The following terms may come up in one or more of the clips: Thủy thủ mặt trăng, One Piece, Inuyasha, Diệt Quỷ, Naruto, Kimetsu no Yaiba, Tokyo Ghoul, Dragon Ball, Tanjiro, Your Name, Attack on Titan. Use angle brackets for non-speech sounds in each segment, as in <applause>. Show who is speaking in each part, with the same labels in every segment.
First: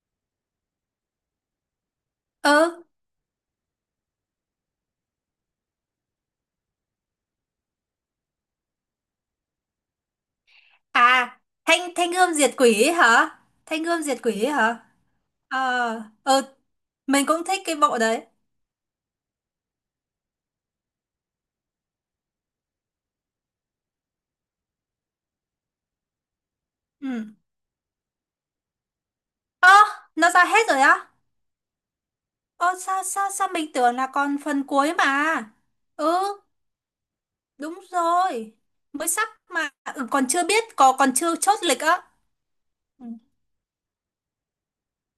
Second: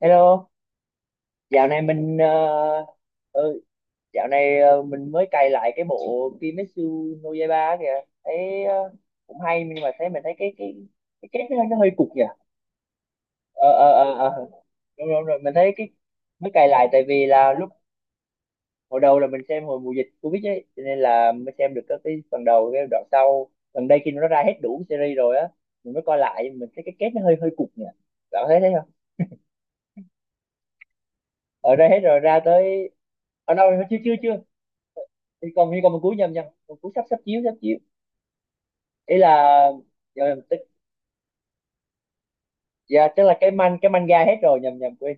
Speaker 1: Hello, dạo này mình
Speaker 2: Ừ.
Speaker 1: ừ, dạo này mình mới cày lại cái bộ Kimetsu no Yaiba á kìa. Thấy cũng hay, nhưng mà mình thấy cái
Speaker 2: À,
Speaker 1: kết nó
Speaker 2: thanh
Speaker 1: hơi cục
Speaker 2: thanh
Speaker 1: nhỉ.
Speaker 2: gươm diệt quỷ ấy hả?
Speaker 1: Ờ,
Speaker 2: Thanh
Speaker 1: ờ,
Speaker 2: gươm
Speaker 1: ờ,
Speaker 2: diệt
Speaker 1: ờ.
Speaker 2: quỷ ấy hả?
Speaker 1: Đúng rồi, mình
Speaker 2: Ờ.
Speaker 1: thấy
Speaker 2: Ừ,
Speaker 1: mới cày lại tại
Speaker 2: mình
Speaker 1: vì
Speaker 2: cũng
Speaker 1: là
Speaker 2: thích
Speaker 1: lúc
Speaker 2: cái bộ đấy.
Speaker 1: hồi đầu là mình xem hồi mùa dịch Covid ấy, cho nên là mới xem được các cái phần đầu, cái đoạn sau. Gần đây khi nó ra hết đủ series rồi á, mình mới coi lại mình thấy cái
Speaker 2: Ừ.
Speaker 1: kết nó hơi hơi cục nhỉ. Bạn có thấy thế không?
Speaker 2: Ơ, nó ra hết rồi á?
Speaker 1: Ở đây hết rồi, ra
Speaker 2: Ơ,
Speaker 1: tới
Speaker 2: sao sao sao
Speaker 1: ở đâu?
Speaker 2: mình tưởng
Speaker 1: Chưa,
Speaker 2: là
Speaker 1: chưa,
Speaker 2: còn
Speaker 1: chưa,
Speaker 2: phần cuối mà.
Speaker 1: thì còn như còn một
Speaker 2: Ừ,
Speaker 1: cuối, nhầm nhầm, một cuối sắp sắp chiếu,
Speaker 2: đúng rồi, mới
Speaker 1: ý
Speaker 2: sắp
Speaker 1: là.
Speaker 2: mà. Ừ,
Speaker 1: dạ,
Speaker 2: còn chưa
Speaker 1: tức,
Speaker 2: biết, có còn chưa chốt lịch á. Ừ.
Speaker 1: dạ tức là cái manga hết rồi, nhầm nhầm quên,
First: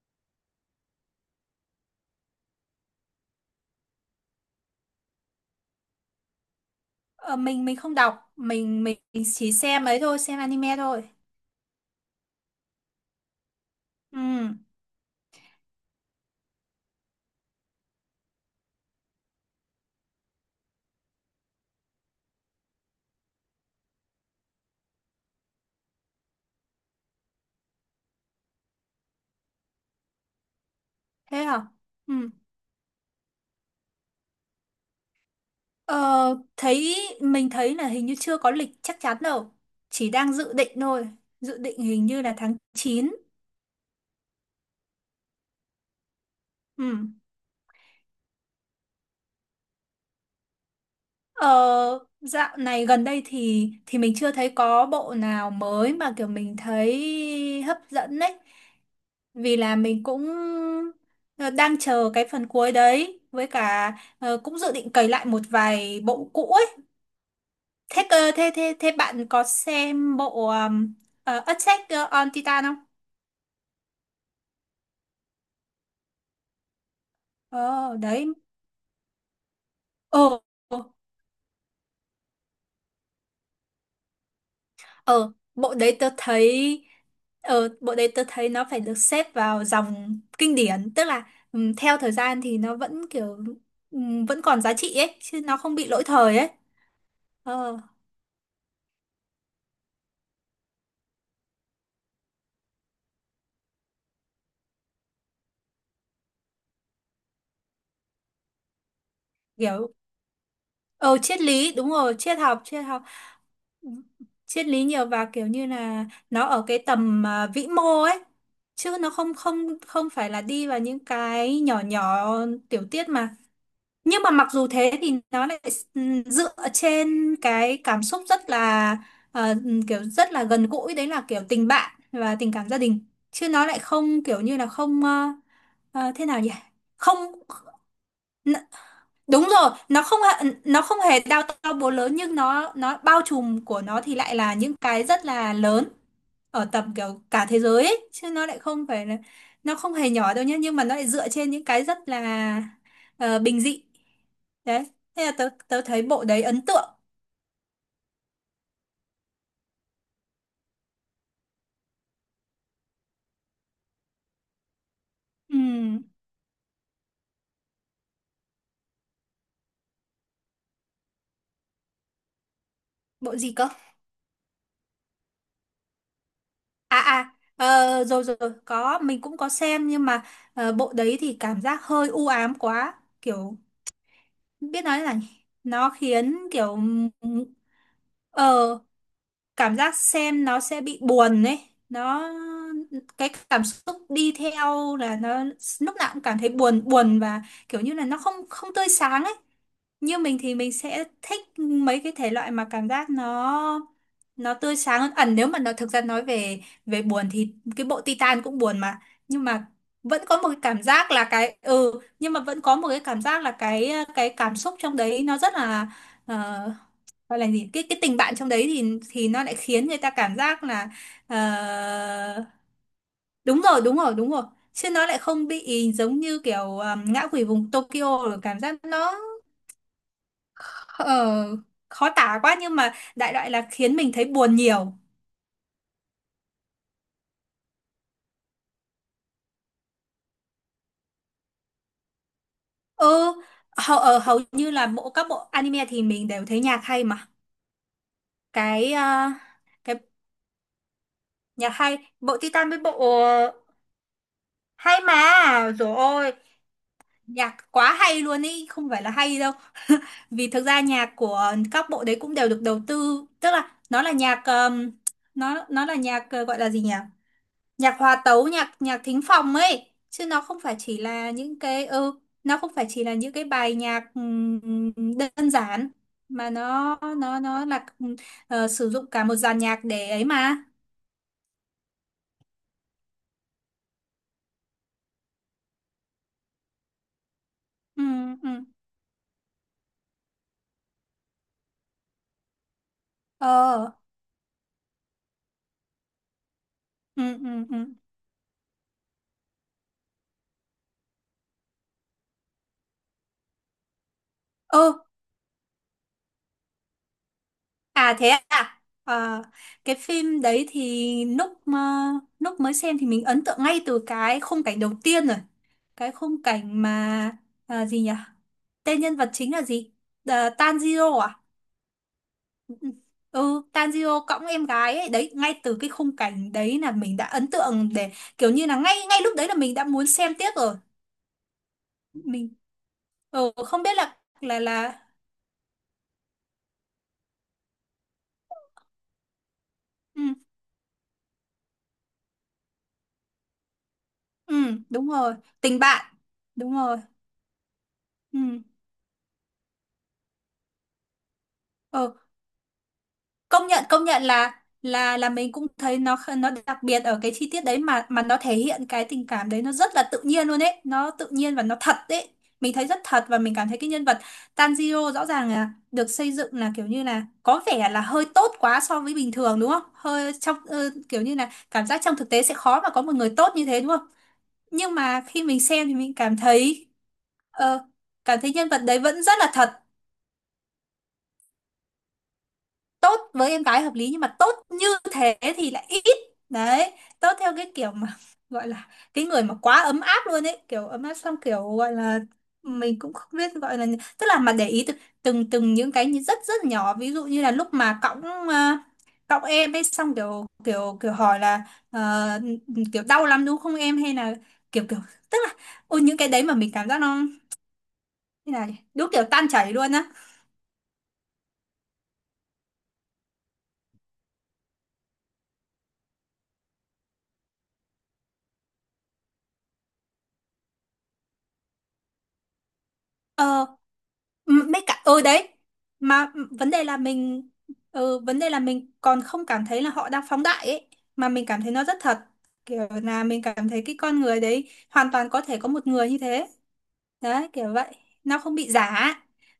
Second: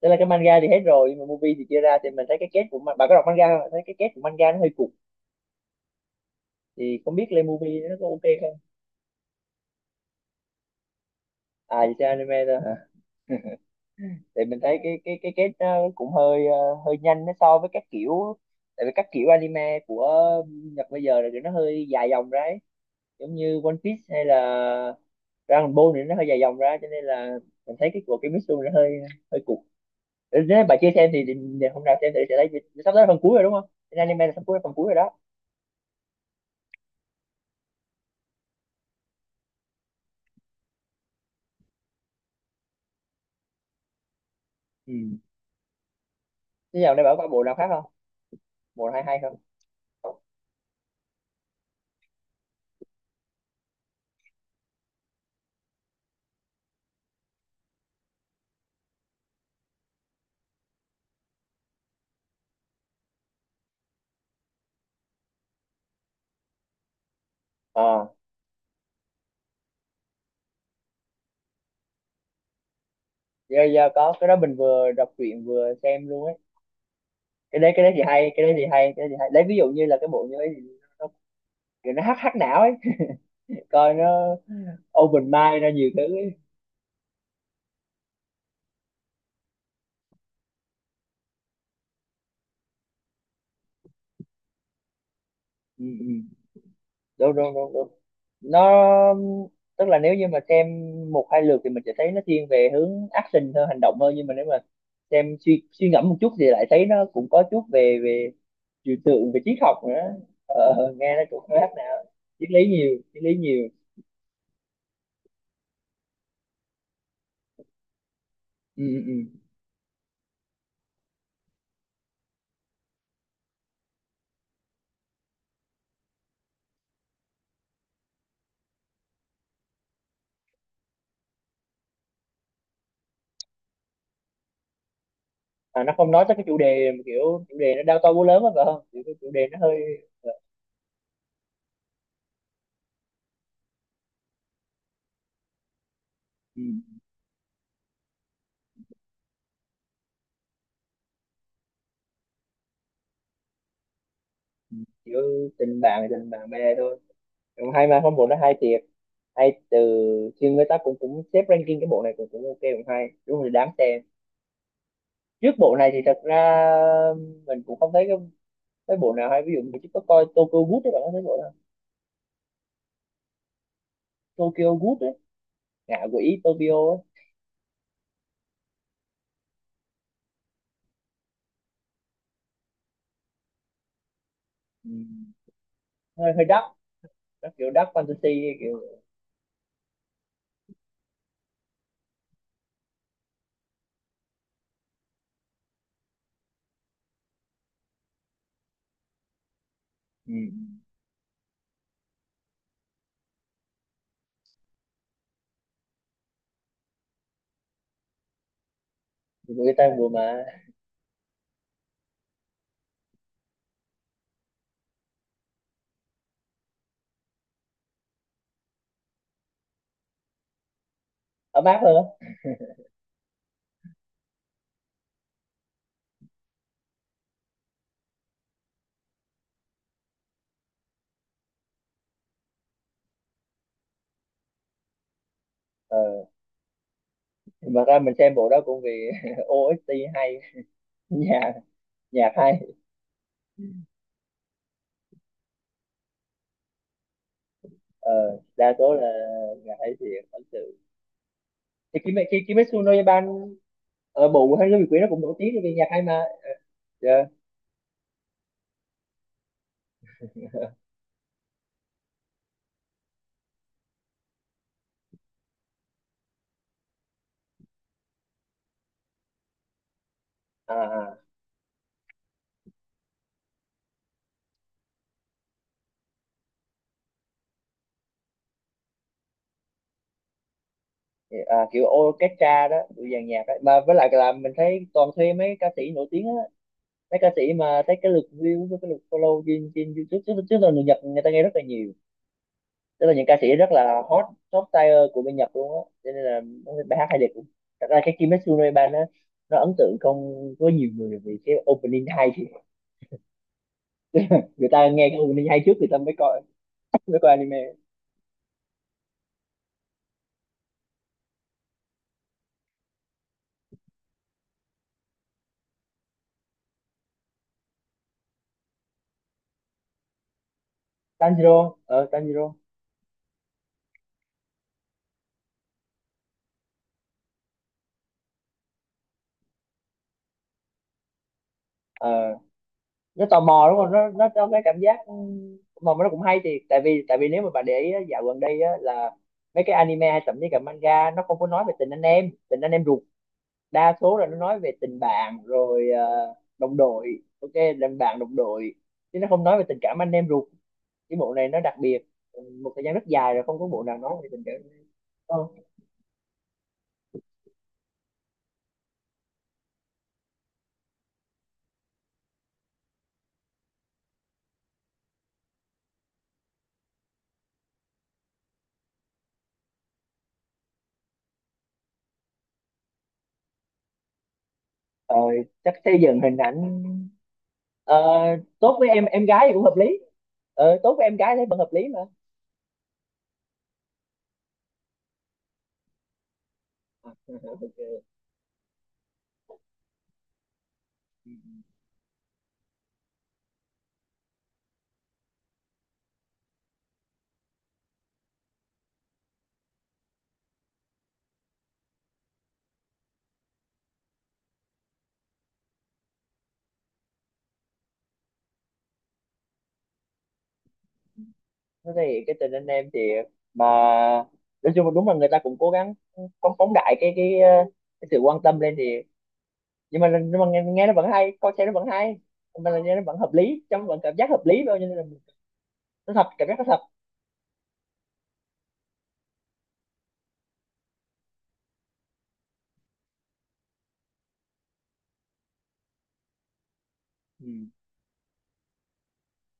Speaker 1: tức là cái manga thì hết rồi nhưng mà movie thì chưa ra, thì mình thấy cái kết bạn có đọc manga không? Thấy cái kết của manga nó hơi cục, thì không biết
Speaker 2: Ờ,
Speaker 1: lên
Speaker 2: mình
Speaker 1: movie
Speaker 2: không
Speaker 1: nó có ok
Speaker 2: đọc,
Speaker 1: không.
Speaker 2: mình chỉ xem ấy thôi, xem anime thôi.
Speaker 1: À, chỉ xem anime thôi hả? <laughs>
Speaker 2: Ừ.
Speaker 1: Thì mình thấy cái kết nó cũng hơi hơi nhanh nó so với các kiểu, tại vì các kiểu anime của Nhật bây giờ là kiểu nó hơi dài dòng ra ấy, giống như One Piece hay là Dragon Ball thì nó hơi dài dòng ra, cho nên là mình thấy cái của cái Mitsu nó hơi hơi cục. Nếu bà chưa xem thì,
Speaker 2: Thế hả?
Speaker 1: hôm nào xem
Speaker 2: Ừ.
Speaker 1: thử sẽ thấy. Sắp tới là phần cuối rồi đúng không? Thì anime là sắp cuối phần cuối rồi đó.
Speaker 2: Ờ, mình thấy là hình như chưa có lịch chắc chắn đâu, chỉ đang dự định thôi. Dự định hình như là tháng 9.
Speaker 1: Ừ. Thế giờ đây
Speaker 2: Ừ.
Speaker 1: bảo có bộ nào khác không, bộ nào hay hay không?
Speaker 2: Ờ, dạo này gần đây thì mình chưa thấy có bộ nào mới mà kiểu mình thấy hấp dẫn đấy. Vì là mình cũng, ờ, đang chờ cái phần cuối đấy, với cả cũng dự định cày lại một vài bộ cũ ấy.
Speaker 1: ờ
Speaker 2: Thế cơ, thế thế thế bạn có xem bộ, Attack on Titan không?
Speaker 1: giờ có cái đó mình vừa đọc truyện vừa xem luôn ấy. Cái đấy
Speaker 2: Ờ
Speaker 1: thì
Speaker 2: đấy.
Speaker 1: hay, lấy ví dụ như là cái bộ như
Speaker 2: Ờ,
Speaker 1: ấy thì nó, nó hắc hắc não ấy. <laughs> Coi nó open
Speaker 2: ờ,
Speaker 1: mind ra nhiều thứ ấy.
Speaker 2: bộ đấy tớ thấy nó phải được xếp vào dòng kinh điển, tức là, theo thời gian thì nó vẫn kiểu, vẫn còn giá trị ấy, chứ nó không
Speaker 1: Ừ,
Speaker 2: bị lỗi
Speaker 1: ừ.
Speaker 2: thời ấy.
Speaker 1: Đúng, đúng, đúng,
Speaker 2: Ờ,
Speaker 1: đúng. nó tức là nếu như mà xem một hai lượt thì mình sẽ thấy nó thiên về hướng action hơn, hành động hơn, nhưng mà nếu mà xem suy suy ngẫm một chút thì lại thấy nó cũng có chút về về trừu tượng, về triết học
Speaker 2: kiểu.
Speaker 1: nữa. Nghe
Speaker 2: Ờ,
Speaker 1: nó
Speaker 2: triết
Speaker 1: cũng khác
Speaker 2: lý, đúng
Speaker 1: nào.
Speaker 2: rồi, triết học, triết học.
Speaker 1: Triết lý nhiều.
Speaker 2: Ừm, triết lý nhiều và kiểu như là nó ở cái tầm, à, vĩ mô ấy,
Speaker 1: Ừ,
Speaker 2: chứ
Speaker 1: ừ.
Speaker 2: nó không
Speaker 1: Ừ.
Speaker 2: không không phải là đi vào những cái nhỏ nhỏ tiểu tiết mà. Nhưng mà mặc dù thế thì nó lại dựa trên cái cảm xúc rất là, kiểu rất là gần gũi, đấy là kiểu tình bạn và tình cảm gia đình, chứ nó lại không kiểu như là không. Ờ,
Speaker 1: À, nó không nói
Speaker 2: Thế
Speaker 1: tới
Speaker 2: nào
Speaker 1: cái
Speaker 2: nhỉ?
Speaker 1: chủ đề mà
Speaker 2: Không.
Speaker 1: kiểu chủ đề nó đao to búa lớn á
Speaker 2: n-
Speaker 1: phải không, kiểu cái chủ
Speaker 2: Đúng
Speaker 1: đề nó
Speaker 2: rồi,
Speaker 1: hơi ờ,
Speaker 2: nó không hề đao to búa lớn nhưng nó bao trùm của nó thì lại là những cái rất là lớn,
Speaker 1: ừ.
Speaker 2: ở tầm kiểu cả thế giới ấy, chứ nó lại không phải là. Nó không hề nhỏ đâu nhé, nhưng mà nó lại dựa trên những cái rất là, bình dị.
Speaker 1: Ừ.
Speaker 2: Đấy,
Speaker 1: Kiểu
Speaker 2: thế là tớ, tớ thấy bộ
Speaker 1: tình
Speaker 2: đấy
Speaker 1: bạn
Speaker 2: ấn
Speaker 1: bè
Speaker 2: tượng.
Speaker 1: thôi. Ừ, hay mà, không bộ nó hay thiệt, hay từ, thì người ta cũng cũng xếp ranking cái bộ này, cũng cũng ok, cũng hay, đúng là đáng xem. Trước bộ này thì
Speaker 2: Ừm,
Speaker 1: thật ra mình cũng không thấy cái bộ nào hay, ví dụ mình chỉ có coi Tokyo Ghoul đấy. Bạn có thấy bộ nào?
Speaker 2: Bộ gì cơ?
Speaker 1: Tokyo Ghoul đấy, ngạ quỷ Tokyo
Speaker 2: À
Speaker 1: ấy.
Speaker 2: à, ờ, rồi rồi, rồi, có, mình cũng có xem nhưng mà, bộ đấy thì cảm giác hơi u ám quá. Kiểu, biết
Speaker 1: Ừ.
Speaker 2: nói là nhỉ? Nó
Speaker 1: Hơi hơi
Speaker 2: khiến
Speaker 1: dark,
Speaker 2: kiểu,
Speaker 1: nó kiểu dark fantasy
Speaker 2: ờ,
Speaker 1: kiểu.
Speaker 2: cảm giác xem nó sẽ bị buồn ấy. Nó, cái cảm xúc đi theo là nó lúc nào cũng cảm thấy buồn, buồn và kiểu như là nó không không tươi sáng ấy. Như
Speaker 1: Ừ.
Speaker 2: mình thì mình sẽ thích mấy cái thể loại mà cảm giác nó tươi sáng hơn ẩn, nếu mà nó thực ra nói về về buồn thì cái bộ Titan cũng buồn mà, nhưng
Speaker 1: Ừ.
Speaker 2: mà
Speaker 1: Người ta vừa
Speaker 2: vẫn có
Speaker 1: mà
Speaker 2: một cái cảm giác là cái, nhưng mà vẫn có một cái cảm giác là cái cảm xúc trong đấy nó rất là, ờ, gọi là gì, cái tình bạn trong đấy thì nó lại khiến người ta cảm giác là,
Speaker 1: ấm áp hơn á.
Speaker 2: ờ, đúng rồi, đúng rồi, đúng rồi, chứ nó lại không bị giống như kiểu, ngã quỷ vùng Tokyo rồi cảm giác nó, Ờ, khó tả quá nhưng mà đại loại là khiến mình thấy buồn nhiều.
Speaker 1: Ờ, mà ra mình xem bộ đó cũng vì <laughs> OST hay, nhà nhạc hay.
Speaker 2: Ừ, hầu như là mỗi các bộ anime thì mình đều thấy nhạc hay mà.
Speaker 1: ờ đa
Speaker 2: Cái,
Speaker 1: số là
Speaker 2: à,
Speaker 1: nhạc hay
Speaker 2: cái
Speaker 1: thiệt, ok.
Speaker 2: nhạc hay,
Speaker 1: Thì
Speaker 2: bộ Titan với
Speaker 1: Kimetsu no
Speaker 2: bộ,
Speaker 1: Yaiban,
Speaker 2: ờ,
Speaker 1: ở bộ hay cái quỷ
Speaker 2: hay
Speaker 1: nó cũng
Speaker 2: mà.
Speaker 1: nổi tiếng về nhạc
Speaker 2: Rồi
Speaker 1: hay mà.
Speaker 2: ôi,
Speaker 1: Dạ.
Speaker 2: nhạc quá hay luôn ý, không phải là hay đâu. <laughs> Vì thực ra nhạc của các bộ đấy cũng đều được đầu tư, tức là nó là nhạc, nó là nhạc, gọi là gì nhỉ? Nhạc hòa tấu, nhạc nhạc thính phòng ấy, chứ nó không
Speaker 1: À,
Speaker 2: phải chỉ
Speaker 1: à,
Speaker 2: là những cái ừ nó không phải chỉ là những cái bài nhạc, đơn giản, mà nó là, sử dụng cả một dàn nhạc để ấy mà.
Speaker 1: à, kiểu orchestra đó, kiểu dàn nhạc đó. Mà với lại là mình thấy toàn thuê mấy ca sĩ nổi tiếng á, mấy ca sĩ mà thấy
Speaker 2: Ừ,
Speaker 1: cái lượt
Speaker 2: ừ.
Speaker 1: view với cái lượt follow trên trên YouTube, chứ chứ là người Nhật người ta nghe rất là nhiều, tức là những ca sĩ rất
Speaker 2: Ờ.
Speaker 1: là hot, top tier của bên Nhật luôn á, cho nên là bài hát hay
Speaker 2: Ừ,
Speaker 1: đẹp.
Speaker 2: ừ, ừ.
Speaker 1: Thật ra cái Kimetsu no Yaiban á, nó ấn tượng không có nhiều người vì cái opening hay, thì người
Speaker 2: Ơ.
Speaker 1: ta nghe cái opening hay trước, người ta mới coi anime.
Speaker 2: À, thế à? Ờ, cái phim đấy thì lúc mới xem thì mình ấn tượng ngay từ cái khung cảnh đầu tiên rồi, cái khung cảnh mà, à, gì nhỉ, tên nhân vật chính là gì? Ờ, Tanjiro à?
Speaker 1: Tanjiro.
Speaker 2: Ừ, Tanjiro cõng em gái ấy, đấy, ngay từ cái khung cảnh đấy là mình đã ấn tượng, để kiểu như là ngay ngay lúc đấy là mình đã muốn xem tiếp rồi.
Speaker 1: ờ
Speaker 2: Mình,
Speaker 1: nó tò
Speaker 2: ừ,
Speaker 1: mò đúng
Speaker 2: không biết
Speaker 1: không, nó
Speaker 2: là,
Speaker 1: nó có
Speaker 2: là
Speaker 1: cái cảm giác
Speaker 2: là
Speaker 1: ừ, mà nó cũng hay, thì tại vì nếu mà bạn để ý á, dạo gần đây á, là mấy cái anime hay
Speaker 2: Ừ,
Speaker 1: thậm chí cả manga nó không có nói về tình anh em ruột. Đa số là nó
Speaker 2: ừ,
Speaker 1: nói về tình
Speaker 2: đúng rồi,
Speaker 1: bạn
Speaker 2: tình
Speaker 1: rồi
Speaker 2: bạn. Đúng
Speaker 1: đồng
Speaker 2: rồi.
Speaker 1: đội, ok, tình bạn đồng
Speaker 2: Ừ.
Speaker 1: đội, chứ nó không nói về tình cảm anh em ruột. Cái bộ này nó đặc biệt,
Speaker 2: Ừ.
Speaker 1: một thời gian rất dài rồi không
Speaker 2: Công
Speaker 1: có bộ
Speaker 2: nhận,
Speaker 1: nào
Speaker 2: công
Speaker 1: nói
Speaker 2: nhận
Speaker 1: về tình cảm.
Speaker 2: là,
Speaker 1: ờ,
Speaker 2: mình cũng thấy nó, nó đặc biệt ở cái chi tiết đấy mà, nó thể hiện cái tình cảm đấy nó rất là tự nhiên luôn ấy, nó tự nhiên và nó thật đấy. Mình thấy rất thật và mình cảm thấy cái nhân vật Tanjiro rõ ràng là được xây dựng là kiểu như là có vẻ là hơi tốt quá so với bình thường, đúng không? Hơi trong, kiểu như là cảm giác trong thực tế sẽ khó mà có một người tốt như thế, đúng không? Nhưng
Speaker 1: ờ,
Speaker 2: mà khi mình
Speaker 1: chắc
Speaker 2: xem thì
Speaker 1: xây
Speaker 2: mình
Speaker 1: dựng hình
Speaker 2: cảm
Speaker 1: ảnh.
Speaker 2: thấy, ờ,
Speaker 1: Ờ,
Speaker 2: cảm thấy nhân
Speaker 1: tốt
Speaker 2: vật
Speaker 1: với
Speaker 2: đấy
Speaker 1: em
Speaker 2: vẫn
Speaker 1: em
Speaker 2: rất
Speaker 1: gái
Speaker 2: là
Speaker 1: thì cũng
Speaker 2: thật.
Speaker 1: hợp lý. Ờ, tốt với em gái thấy vẫn hợp lý mà.
Speaker 2: Tốt với em gái hợp lý, nhưng mà tốt như thế thì lại ít. Đấy, tốt
Speaker 1: <laughs>
Speaker 2: theo cái kiểu
Speaker 1: Ok.
Speaker 2: mà <laughs> gọi là cái người mà quá ấm áp luôn ấy, kiểu ấm áp xong kiểu gọi là, mình cũng không biết gọi là, tức là mà để ý từng từng những cái như rất rất nhỏ, ví dụ như là lúc mà cõng, à, cõng em ấy xong kiểu, kiểu hỏi là, ờ, kiểu đau lắm đúng không em, hay là kiểu, tức là, ôi những cái đấy mà mình cảm giác nó như là đúng kiểu tan chảy luôn á.
Speaker 1: Thế thì cái tình anh em thì, mà nói chung là đúng là người ta cũng cố gắng phóng phóng đại cái cái sự quan tâm lên thì, nhưng mà nghe nó vẫn hay, coi xem nó vẫn hay, nhưng mà là nghe nó vẫn hợp lý,
Speaker 2: Ờ.
Speaker 1: trong vẫn cảm giác hợp lý
Speaker 2: Ừ,
Speaker 1: thôi,
Speaker 2: mấy
Speaker 1: cho nên
Speaker 2: cả
Speaker 1: là
Speaker 2: ừ đấy.
Speaker 1: nó thật,
Speaker 2: Mà, ừ,
Speaker 1: cảm giác nó
Speaker 2: vấn
Speaker 1: thật.
Speaker 2: đề là mình còn không cảm thấy là họ đang phóng đại ấy, mà mình cảm thấy nó rất thật, kiểu là mình cảm thấy cái con người đấy hoàn toàn có thể có một người như thế,
Speaker 1: Ừ.
Speaker 2: đấy kiểu vậy. Nó không bị giả,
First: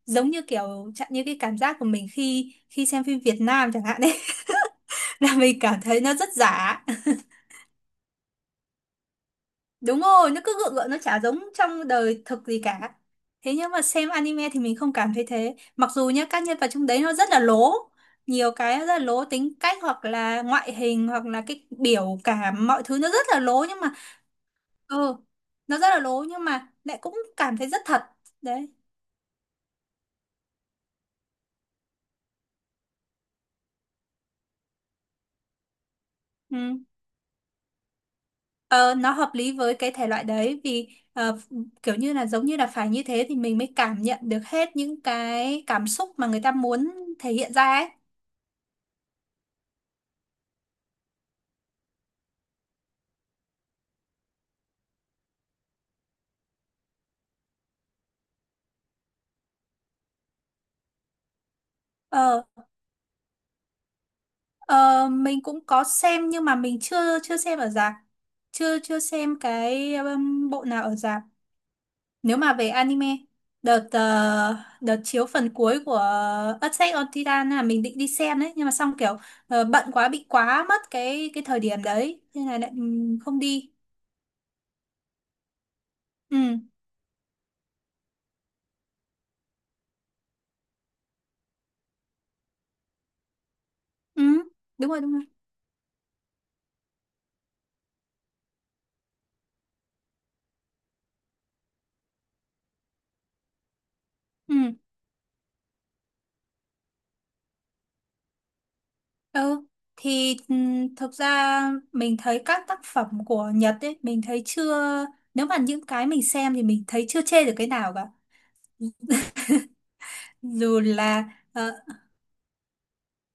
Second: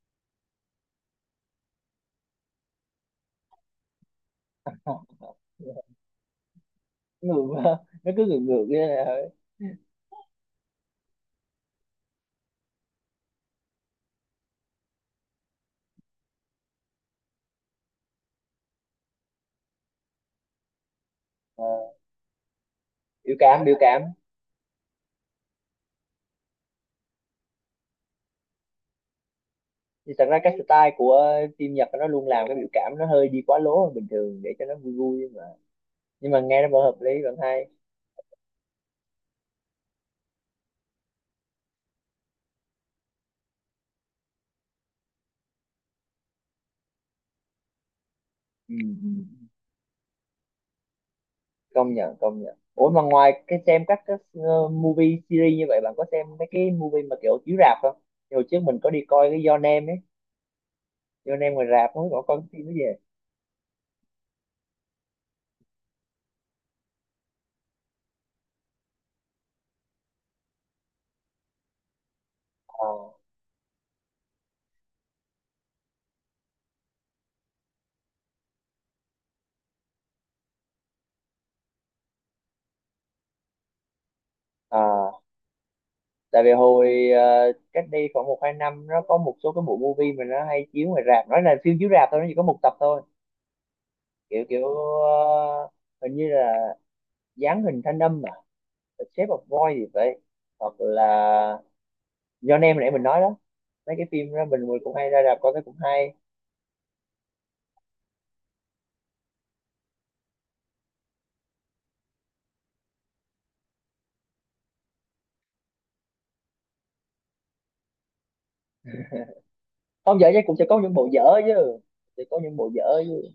Speaker 2: giống như kiểu chẳng như cái cảm giác của mình khi khi xem phim Việt Nam chẳng hạn đấy, <laughs> là
Speaker 1: <laughs>
Speaker 2: mình cảm thấy nó rất giả.
Speaker 1: Ngược, nó cứ ngược ngược như là
Speaker 2: Đúng rồi, nó cứ gượng gượng, nó chả giống trong đời thực gì cả. Thế nhưng mà xem anime thì mình không cảm thấy thế. Mặc dù nhá, các nhân vật trong đấy nó rất là lố. Nhiều cái rất là lố, tính cách hoặc là ngoại hình hoặc là
Speaker 1: ờ,
Speaker 2: cái biểu cảm, mọi thứ nó rất là lố
Speaker 1: biểu
Speaker 2: nhưng mà,
Speaker 1: cảm.
Speaker 2: ừ, nó rất là lố nhưng mà lại cũng cảm thấy rất thật. Đấy.
Speaker 1: Thì thật ra cái style của phim Nhật nó luôn làm cái biểu cảm nó hơi đi quá lố hơn bình thường để cho nó vui vui mà, nhưng mà nghe nó
Speaker 2: Ừ.
Speaker 1: vẫn hợp lý vẫn hay.
Speaker 2: Ờ, nó hợp lý với cái thể loại đấy vì, ờ, kiểu như là giống như là phải như thế thì mình mới cảm nhận được hết những cái cảm xúc mà người ta muốn thể hiện ra ấy.
Speaker 1: Ừ, ừ. Công nhận, công nhận. Ủa mà ngoài cái xem các cái movie series như vậy, bạn có xem mấy cái movie mà kiểu chiếu rạp không? Thì hồi trước mình có đi coi cái Your Name ấy, Your Name ngoài rạp, không biết bạn có coi
Speaker 2: Ờ.
Speaker 1: cái phim đó gì.
Speaker 2: Ờ, mình cũng có xem nhưng mà mình chưa chưa xem ở rạp, chưa chưa xem cái, bộ nào ở rạp. Nếu mà về
Speaker 1: À,
Speaker 2: anime, đợt ờ, đợt chiếu phần cuối của Attack on Titan là mình định đi xem đấy, nhưng mà xong kiểu, bận quá bị quá mất cái thời điểm đấy nên là lại, không đi.
Speaker 1: à, tại vì
Speaker 2: Ừ,
Speaker 1: hồi cách đây khoảng một hai năm nó có một số cái bộ movie mà nó hay chiếu ngoài rạp, nói là phim chiếu rạp thôi nó chỉ có một tập thôi.
Speaker 2: ừ,
Speaker 1: Kiểu kiểu
Speaker 2: đúng rồi, đúng rồi.
Speaker 1: hình như là dáng hình thanh âm mà, The Shape of Boy thì vậy, hoặc là do nem nãy mình nói đó. Mấy cái phim đó
Speaker 2: Ừ,
Speaker 1: mình cũng hay ra rạp coi, cái cũng hay.
Speaker 2: ừ. Thì, thực ra mình thấy các tác phẩm của Nhật ấy, mình thấy chưa, nếu mà những cái mình xem thì mình thấy chưa chê được cái nào cả,
Speaker 1: Không dở chứ, cũng sẽ có
Speaker 2: dù
Speaker 1: những bộ dở
Speaker 2: là ờ.
Speaker 1: chứ, sẽ có những bộ dở chứ.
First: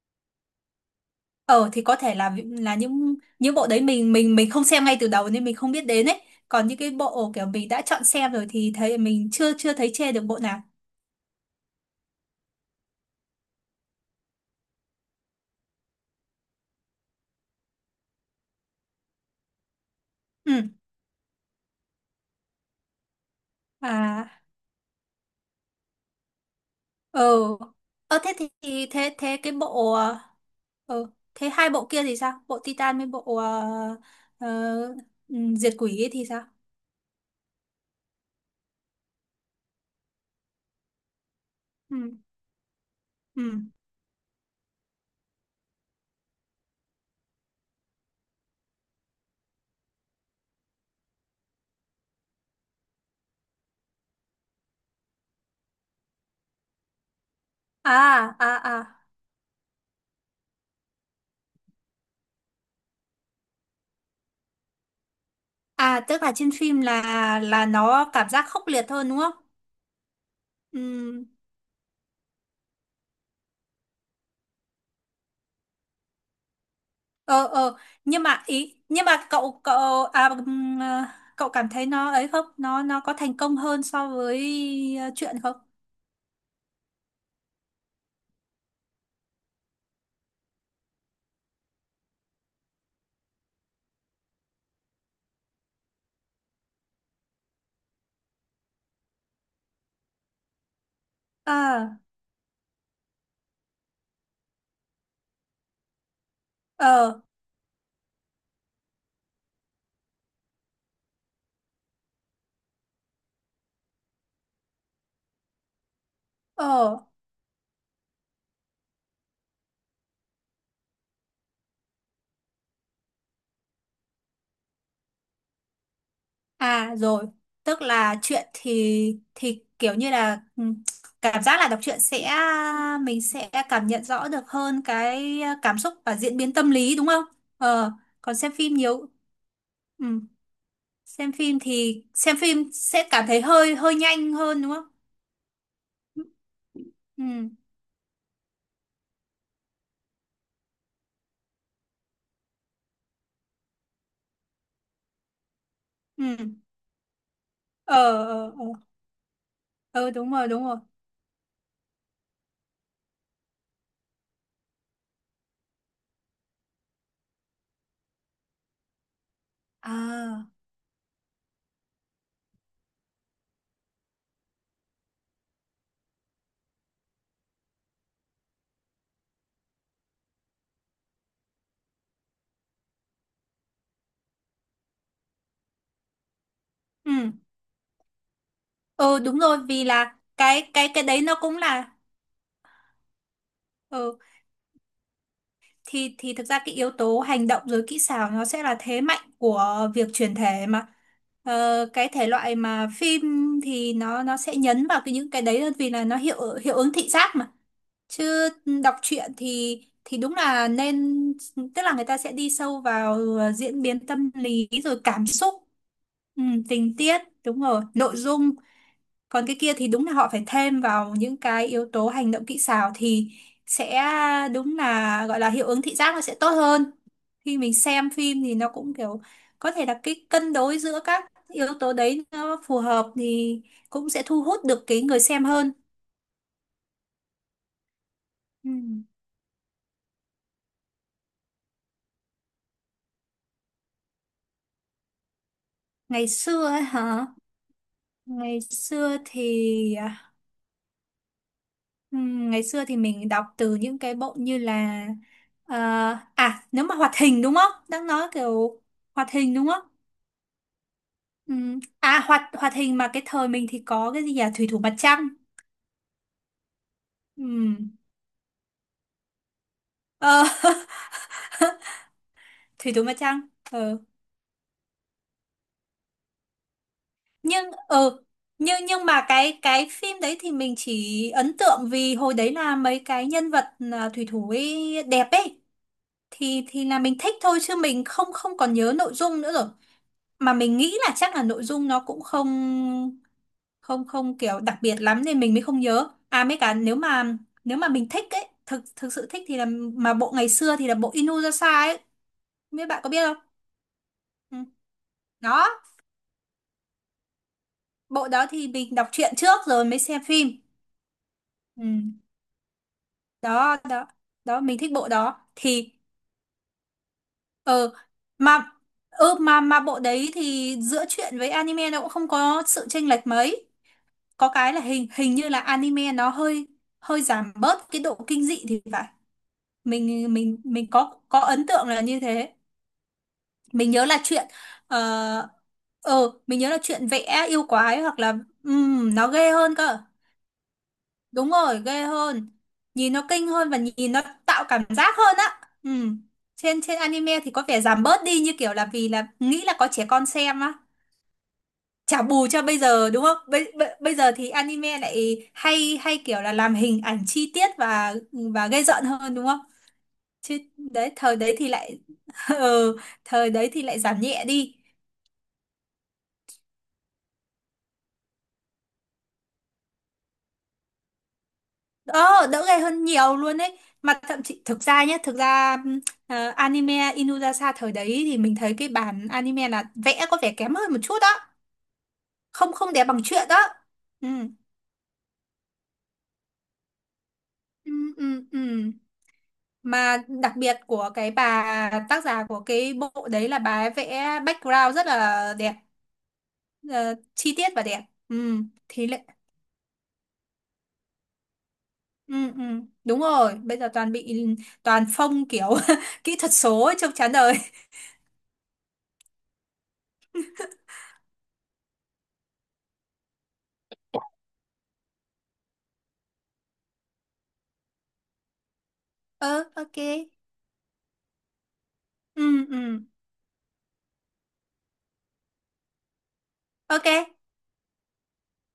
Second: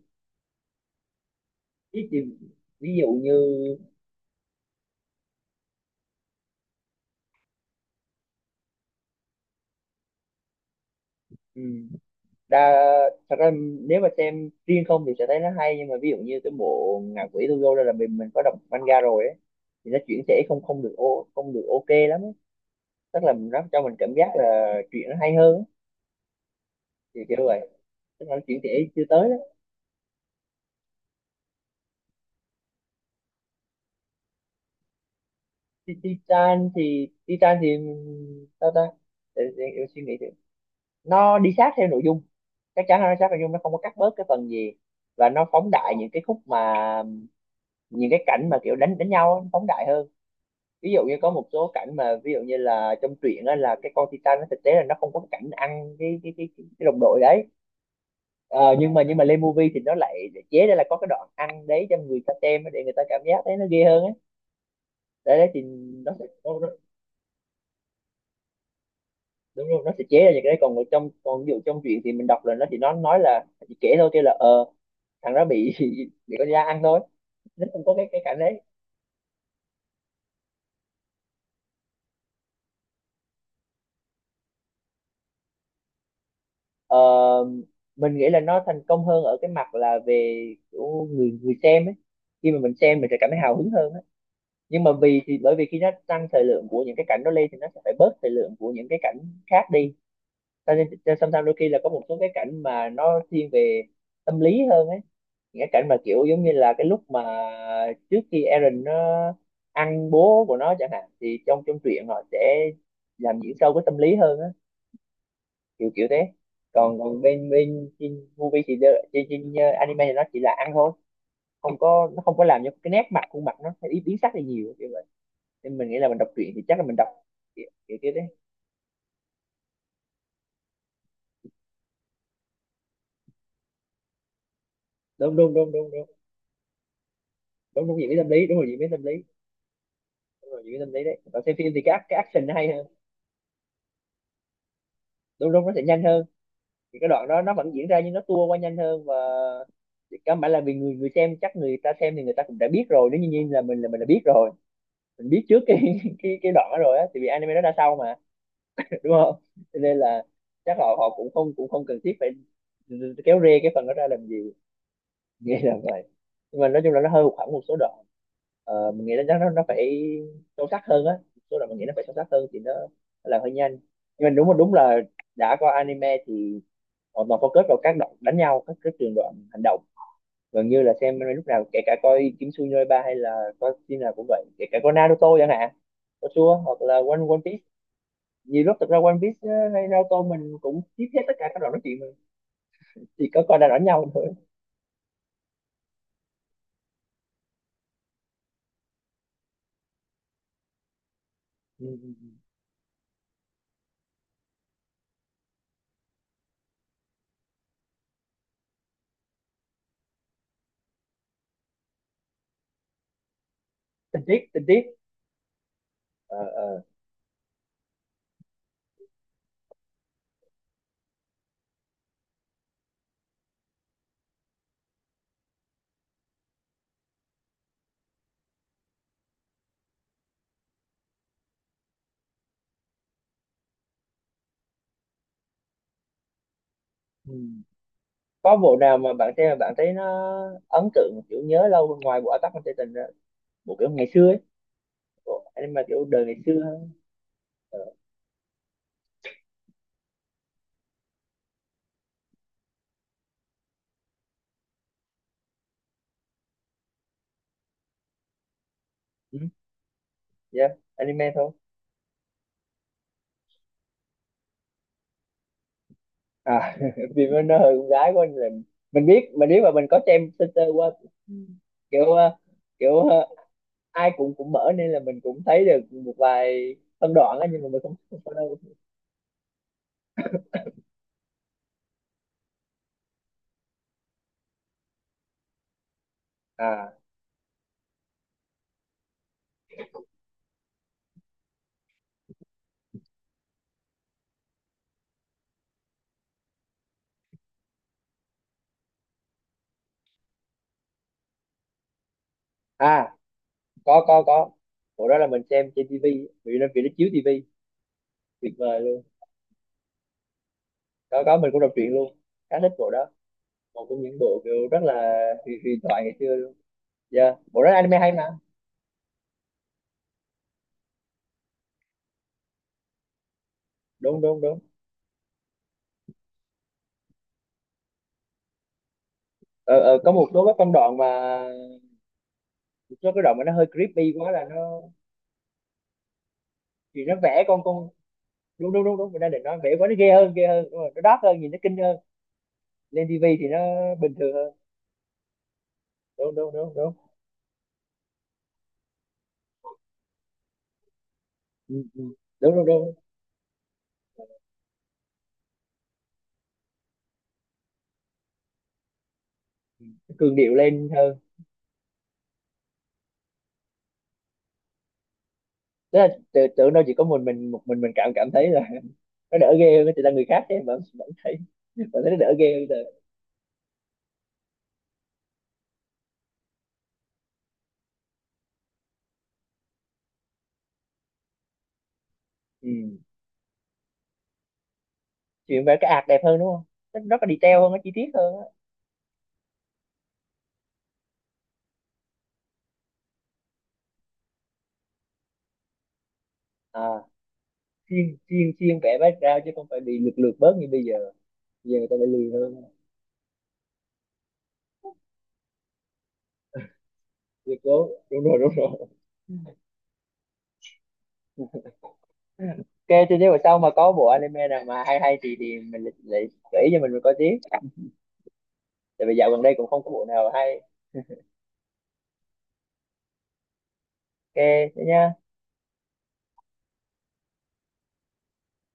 Speaker 2: Ờ, thì có
Speaker 1: ví
Speaker 2: thể
Speaker 1: dụ,
Speaker 2: là
Speaker 1: ví dụ
Speaker 2: những
Speaker 1: như
Speaker 2: bộ đấy mình không xem ngay từ đầu nên mình không biết đến ấy, còn những cái bộ kiểu mình đã chọn xem rồi thì thấy mình chưa chưa thấy chê được bộ nào.
Speaker 1: ừ, đa thật ra nếu mà xem riêng không thì sẽ thấy nó hay, nhưng mà ví dụ như cái bộ ngạ quỷ Tugo đây là mình có đọc manga rồi ấy, thì nó chuyển thể
Speaker 2: Ừ.
Speaker 1: không không được, không được ok lắm ấy, tức là nó cho mình cảm giác
Speaker 2: À.
Speaker 1: là chuyện nó hay hơn ấy. Thì
Speaker 2: Ờ,
Speaker 1: kiểu vậy,
Speaker 2: ờ,
Speaker 1: tức
Speaker 2: thế
Speaker 1: là nó
Speaker 2: thì
Speaker 1: chuyển thể
Speaker 2: thì
Speaker 1: chưa
Speaker 2: thế
Speaker 1: tới.
Speaker 2: thế cái bộ, ờ, thế hai bộ kia thì sao, bộ Titan với bộ, ờ, Diệt Quỷ ấy thì sao?
Speaker 1: Titan thì, sao ta. Để em suy nghĩ thử. Nó đi sát theo nội
Speaker 2: Ừ,
Speaker 1: dung, chắc chắn là nó sát nội
Speaker 2: ừ.
Speaker 1: dung, nó không có cắt bớt cái phần gì, và nó phóng đại những cái khúc mà, những cái cảnh mà kiểu đánh đánh nhau á, nó phóng đại hơn. Ví dụ như có một số cảnh mà ví dụ như là trong truyện á, là cái con Titan nó thực tế là nó không có cảnh ăn cái đồng đội đấy.
Speaker 2: À, à,
Speaker 1: Ờ,
Speaker 2: à,
Speaker 1: nhưng mà lên movie thì nó lại lại chế ra là có cái đoạn ăn đấy cho người ta xem á, để người ta cảm giác thấy nó ghê hơn ấy. Đấy, đấy thì
Speaker 2: à, tức là trên
Speaker 1: nó,
Speaker 2: phim là nó cảm giác khốc liệt hơn đúng không?
Speaker 1: đúng rồi nó sẽ chế ra những cái đấy. Còn ở trong,
Speaker 2: Ừ.
Speaker 1: còn ví dụ trong chuyện thì mình đọc là nó chỉ, nó nói là chỉ kể thôi, kêu là thằng đó bị <laughs> bị con da ăn thôi,
Speaker 2: Ờ,
Speaker 1: nó
Speaker 2: ờ,
Speaker 1: không có cái
Speaker 2: nhưng
Speaker 1: cảnh
Speaker 2: mà
Speaker 1: đấy.
Speaker 2: ý, nhưng mà cậu cậu à, à, cậu cảm thấy nó ấy không nó có thành công hơn so với, chuyện không?
Speaker 1: ờ, mình nghĩ là nó thành công hơn ở cái mặt là về kiểu người người xem ấy, khi mà mình xem mình sẽ cảm thấy hào hứng hơn ấy. Nhưng mà vì thì bởi vì khi nó tăng thời lượng của những cái cảnh đó lên thì nó sẽ phải bớt thời lượng của những cái cảnh khác đi, cho nên cho sometimes đôi khi là có
Speaker 2: À.
Speaker 1: một số cái cảnh mà nó thiên về tâm lý hơn ấy. Những cái cảnh mà kiểu giống như là cái lúc
Speaker 2: Ờ,
Speaker 1: mà trước khi Aaron nó ăn bố của nó chẳng hạn thì trong trong truyện họ sẽ làm diễn sâu cái tâm lý hơn á, kiểu kiểu thế.
Speaker 2: ờ.
Speaker 1: Còn còn bên bên trên movie thì trên trên anime thì nó chỉ là ăn thôi, không có, nó không có làm cho cái nét mặt khuôn mặt nó biến biến sắc đi nhiều kiểu vậy. Nên mình nghĩ là mình đọc truyện thì chắc là
Speaker 2: À,
Speaker 1: mình đọc
Speaker 2: rồi,
Speaker 1: kiểu
Speaker 2: tức
Speaker 1: kiểu thế
Speaker 2: là
Speaker 1: đấy.
Speaker 2: chuyện thì kiểu như là, cảm giác là đọc truyện sẽ, mình sẽ cảm nhận rõ được hơn
Speaker 1: Đúng
Speaker 2: cái,
Speaker 1: đúng đúng
Speaker 2: cảm
Speaker 1: đúng
Speaker 2: xúc
Speaker 1: đúng.
Speaker 2: và diễn biến tâm lý, đúng không?
Speaker 1: Đúng
Speaker 2: Ờ.
Speaker 1: đúng diễn biến tâm
Speaker 2: Còn
Speaker 1: lý,
Speaker 2: xem
Speaker 1: đúng rồi,
Speaker 2: phim
Speaker 1: diễn biến tâm
Speaker 2: nhiều.
Speaker 1: lý.
Speaker 2: Ừ.
Speaker 1: Đúng rồi, những cái tâm lý đấy,
Speaker 2: Xem
Speaker 1: còn xem
Speaker 2: phim
Speaker 1: phim thì cái
Speaker 2: thì
Speaker 1: cái
Speaker 2: xem
Speaker 1: action nó hay
Speaker 2: phim
Speaker 1: hơn.
Speaker 2: sẽ cảm thấy hơi hơi nhanh hơn đúng không?
Speaker 1: Đúng đúng, nó sẽ nhanh hơn, thì cái đoạn đó
Speaker 2: Ừ,
Speaker 1: nó vẫn diễn ra nhưng nó tua qua nhanh hơn. Và thì căn bản là vì người người xem chắc người ta xem thì người ta cũng đã biết rồi, nếu như như là mình đã biết rồi, mình biết trước cái <laughs> cái
Speaker 2: ừ,
Speaker 1: đoạn đó rồi á, thì vì anime nó ra sau
Speaker 2: ờ,
Speaker 1: mà,
Speaker 2: ờ, ờ.
Speaker 1: <laughs> đúng không? Cho nên
Speaker 2: Ờ,
Speaker 1: là
Speaker 2: đúng rồi, đúng
Speaker 1: chắc
Speaker 2: rồi.
Speaker 1: họ họ cũng không, cũng không cần thiết phải kéo rê cái phần đó ra làm gì, nghĩ là vậy. Nhưng mà nói chung là nó hơi hụt hẫng một số đoạn. Ờ, mình nghĩ là chắc nó phải
Speaker 2: À,
Speaker 1: sâu sắc hơn á, một số đoạn mình nghĩ nó phải sâu sắc hơn thì nó làm hơi nhanh. Nhưng mà đúng là đã coi anime thì họ toàn focus vào các đoạn đánh nhau, các cái trường đoạn hành động. Gần như là xem anime lúc nào, kể cả coi Kimetsu no Yaiba hay là coi phim nào cũng vậy, kể cả coi Naruto chẳng hạn, coi Sua hoặc là One
Speaker 2: ừ,
Speaker 1: One Piece. Nhiều lúc thực ra One
Speaker 2: ừ,
Speaker 1: Piece,
Speaker 2: đúng rồi,
Speaker 1: ờ,
Speaker 2: vì
Speaker 1: hay
Speaker 2: là
Speaker 1: Naruto mình
Speaker 2: cái
Speaker 1: cũng
Speaker 2: cái cái
Speaker 1: tiếp hết
Speaker 2: đấy
Speaker 1: tất
Speaker 2: nó
Speaker 1: cả
Speaker 2: cũng
Speaker 1: các đoạn nói
Speaker 2: là
Speaker 1: chuyện mà, chỉ có coi là đánh nhau
Speaker 2: ừ
Speaker 1: thôi.
Speaker 2: thì thực ra cái yếu tố hành động rồi kỹ xảo nó sẽ là thế mạnh của việc chuyển thể mà.
Speaker 1: Ừ,
Speaker 2: Ờ,
Speaker 1: ừ,
Speaker 2: cái
Speaker 1: ừ.
Speaker 2: thể loại mà phim thì nó sẽ nhấn vào những cái đấy hơn, vì là nó hiệu hiệu ứng thị giác mà. Chứ đọc truyện thì đúng là nên, tức là người ta sẽ đi sâu vào ờ, diễn biến
Speaker 1: Tình
Speaker 2: tâm
Speaker 1: tiết, tình
Speaker 2: lý
Speaker 1: tiết.
Speaker 2: rồi cảm xúc. Ừ,
Speaker 1: Ờ ờ.
Speaker 2: tình tiết, đúng rồi, nội dung. Còn cái kia thì đúng là họ phải thêm vào những cái yếu tố hành động kỹ xảo thì sẽ đúng là gọi là hiệu ứng thị giác nó sẽ tốt hơn. Khi mình xem phim thì nó cũng kiểu có thể là cái cân đối giữa các yếu tố đấy nó phù hợp thì cũng sẽ thu hút được cái người xem hơn.
Speaker 1: Ừ. Có
Speaker 2: Ừ.
Speaker 1: bộ nào mà bạn xem mà bạn thấy nó ấn tượng kiểu nhớ lâu ngoài bộ Attack on Titan ra? Bộ kiểu ngày xưa ấy, bộ anime kiểu đời
Speaker 2: Ngày
Speaker 1: ngày xưa
Speaker 2: xưa ấy
Speaker 1: hơn.
Speaker 2: hả?
Speaker 1: Ờ.
Speaker 2: Ngày xưa thì à, ngày xưa thì mình đọc từ những cái bộ như là ờ, à, nếu mà hoạt hình đúng không? Đang nói kiểu hoạt
Speaker 1: Ừ,
Speaker 2: hình đúng không?
Speaker 1: yeah, anime thôi.
Speaker 2: À, hoạt hoạt hình mà cái thời mình thì có cái gì nhỉ? Thủy thủ mặt trăng.
Speaker 1: À, <laughs> vì nó hơi con
Speaker 2: Ừm,
Speaker 1: gái của anh, là mình biết, mình biết mà, mình có xem
Speaker 2: Ờ,
Speaker 1: sơ sơ
Speaker 2: <laughs>
Speaker 1: qua kiểu ờ,
Speaker 2: Thủy
Speaker 1: kiểu
Speaker 2: thủ mặt
Speaker 1: ờ,
Speaker 2: trăng. Ờ.
Speaker 1: ai cũng cũng mở nên là mình cũng thấy được một vài phân đoạn á, nhưng mà
Speaker 2: Nhưng
Speaker 1: mình không
Speaker 2: ờ,
Speaker 1: không có đâu.
Speaker 2: nhưng mà cái phim đấy thì mình chỉ ấn tượng vì hồi đấy là mấy cái nhân vật à, thủy thủ ấy đẹp ấy, thì
Speaker 1: À.
Speaker 2: là mình thích thôi, chứ mình không không còn nhớ nội dung nữa rồi. Mà mình nghĩ là chắc là nội dung nó cũng không, không kiểu đặc biệt lắm nên mình mới không nhớ, à mấy cả nếu mà mình thích ấy, thực thực sự thích thì là mà bộ ngày xưa thì là bộ Inuyasha ấy, mấy bạn có
Speaker 1: À,
Speaker 2: biết không?
Speaker 1: có có.
Speaker 2: Ừ.
Speaker 1: Bộ đó là mình xem
Speaker 2: Đó,
Speaker 1: trên tivi vì nó chiếu tivi.
Speaker 2: bộ đó
Speaker 1: Tuyệt
Speaker 2: thì
Speaker 1: vời
Speaker 2: mình
Speaker 1: luôn.
Speaker 2: đọc truyện trước rồi mới xem phim.
Speaker 1: Có, mình cũng đọc truyện luôn,
Speaker 2: Ừ.
Speaker 1: khá thích bộ đó,
Speaker 2: Đó,
Speaker 1: một trong
Speaker 2: đó,
Speaker 1: những bộ kiểu
Speaker 2: đó, mình
Speaker 1: rất
Speaker 2: thích bộ
Speaker 1: là
Speaker 2: đó
Speaker 1: huyền huyền
Speaker 2: thì
Speaker 1: thoại ngày xưa luôn. Dạ, bộ rất
Speaker 2: ờ
Speaker 1: anime hay mà.
Speaker 2: mà ừ, mà bộ đấy thì giữa truyện với anime nó cũng không có sự chênh lệch mấy.
Speaker 1: Đúng đúng
Speaker 2: Có
Speaker 1: đúng.
Speaker 2: cái là hình hình như là anime nó hơi hơi giảm bớt cái độ kinh dị thì phải.
Speaker 1: Ờ, ờ, có một
Speaker 2: mình
Speaker 1: số các
Speaker 2: mình
Speaker 1: phân
Speaker 2: mình
Speaker 1: đoạn
Speaker 2: có
Speaker 1: mà,
Speaker 2: ấn tượng là như thế.
Speaker 1: một số cái đoạn mà nó hơi
Speaker 2: Mình
Speaker 1: creepy
Speaker 2: nhớ là
Speaker 1: quá là
Speaker 2: chuyện
Speaker 1: nó,
Speaker 2: ờ, ờ, mình nhớ là
Speaker 1: thì
Speaker 2: chuyện
Speaker 1: nó vẽ
Speaker 2: vẽ
Speaker 1: con
Speaker 2: yêu
Speaker 1: con
Speaker 2: quái hoặc là
Speaker 1: đúng đúng đúng đúng, mình
Speaker 2: nó
Speaker 1: đang định
Speaker 2: ghê
Speaker 1: nói vẽ
Speaker 2: hơn
Speaker 1: quá nó
Speaker 2: cơ,
Speaker 1: ghê hơn, ghê hơn, đúng rồi, nó dark hơn,
Speaker 2: đúng
Speaker 1: nhìn nó kinh
Speaker 2: rồi,
Speaker 1: hơn.
Speaker 2: ghê hơn,
Speaker 1: Lên
Speaker 2: nhìn nó
Speaker 1: tivi thì
Speaker 2: kinh
Speaker 1: nó
Speaker 2: hơn và nhìn
Speaker 1: bình
Speaker 2: nó
Speaker 1: thường hơn.
Speaker 2: tạo cảm giác hơn á. Ừm.
Speaker 1: Đúng đúng đúng
Speaker 2: trên
Speaker 1: đúng.
Speaker 2: trên anime thì có vẻ giảm bớt đi, như kiểu là vì là nghĩ là có trẻ con xem á.
Speaker 1: Ừ, ừ.
Speaker 2: Chả bù
Speaker 1: Đúng
Speaker 2: cho
Speaker 1: đúng
Speaker 2: bây
Speaker 1: đúng,
Speaker 2: giờ đúng không? Bây giờ thì anime lại hay hay kiểu là làm hình ảnh chi tiết và gây giận hơn đúng không?
Speaker 1: cường điệu
Speaker 2: Chứ
Speaker 1: lên
Speaker 2: đấy
Speaker 1: hơn.
Speaker 2: thời đấy thì lại <laughs> ừ, thời đấy thì lại giảm nhẹ đi.
Speaker 1: Tức là tưởng đâu chỉ có mình một mình cảm cảm thấy là <laughs> nó đỡ ghê hơn, thì là người khác ấy, vẫn vẫn thấy, vẫn thấy nó đỡ
Speaker 2: Đó,
Speaker 1: ghê
Speaker 2: đỡ
Speaker 1: hơn
Speaker 2: ghê
Speaker 1: rồi.
Speaker 2: hơn nhiều luôn đấy. Mà thậm chí thực ra nhé, thực ra ờ, anime Inuyasha thời đấy thì mình thấy cái bản anime là vẽ có vẻ kém hơn một chút đó,
Speaker 1: Ừ.
Speaker 2: không không đẹp bằng truyện đó. Ừ.
Speaker 1: Chuyện vẽ cái ạt đẹp hơn đúng không, nó rất là detail hơn, nó chi
Speaker 2: Ừ,
Speaker 1: tiết hơn
Speaker 2: ừ,
Speaker 1: á.
Speaker 2: ừ. Mà đặc biệt của cái bà tác giả của cái bộ đấy là bà ấy vẽ background rất là đẹp,
Speaker 1: À,
Speaker 2: ờ, chi tiết và đẹp.
Speaker 1: chuyên chuyên
Speaker 2: Ừ,
Speaker 1: chuyên vẽ
Speaker 2: thì lệ,
Speaker 1: background chứ không phải bị lược lược bớt như bây giờ, bây giờ người ta phải lười
Speaker 2: ừ, ừ,
Speaker 1: hơn.
Speaker 2: đúng rồi, bây giờ toàn bị toàn phông kiểu <laughs> kỹ thuật số ấy, trông chán
Speaker 1: Lười
Speaker 2: đời.
Speaker 1: cố,
Speaker 2: <laughs>
Speaker 1: đúng rồi, đúng rồi. OK, thì nếu mà sau mà có bộ anime nào mà hay hay thì mình lại lại gợi ý cho mình coi tiếp, tại vì dạo gần đây
Speaker 2: Ừ,
Speaker 1: cũng không có
Speaker 2: ok.
Speaker 1: bộ nào hay.
Speaker 2: Ừ, ừ,
Speaker 1: OK, thế nhá.
Speaker 2: ok.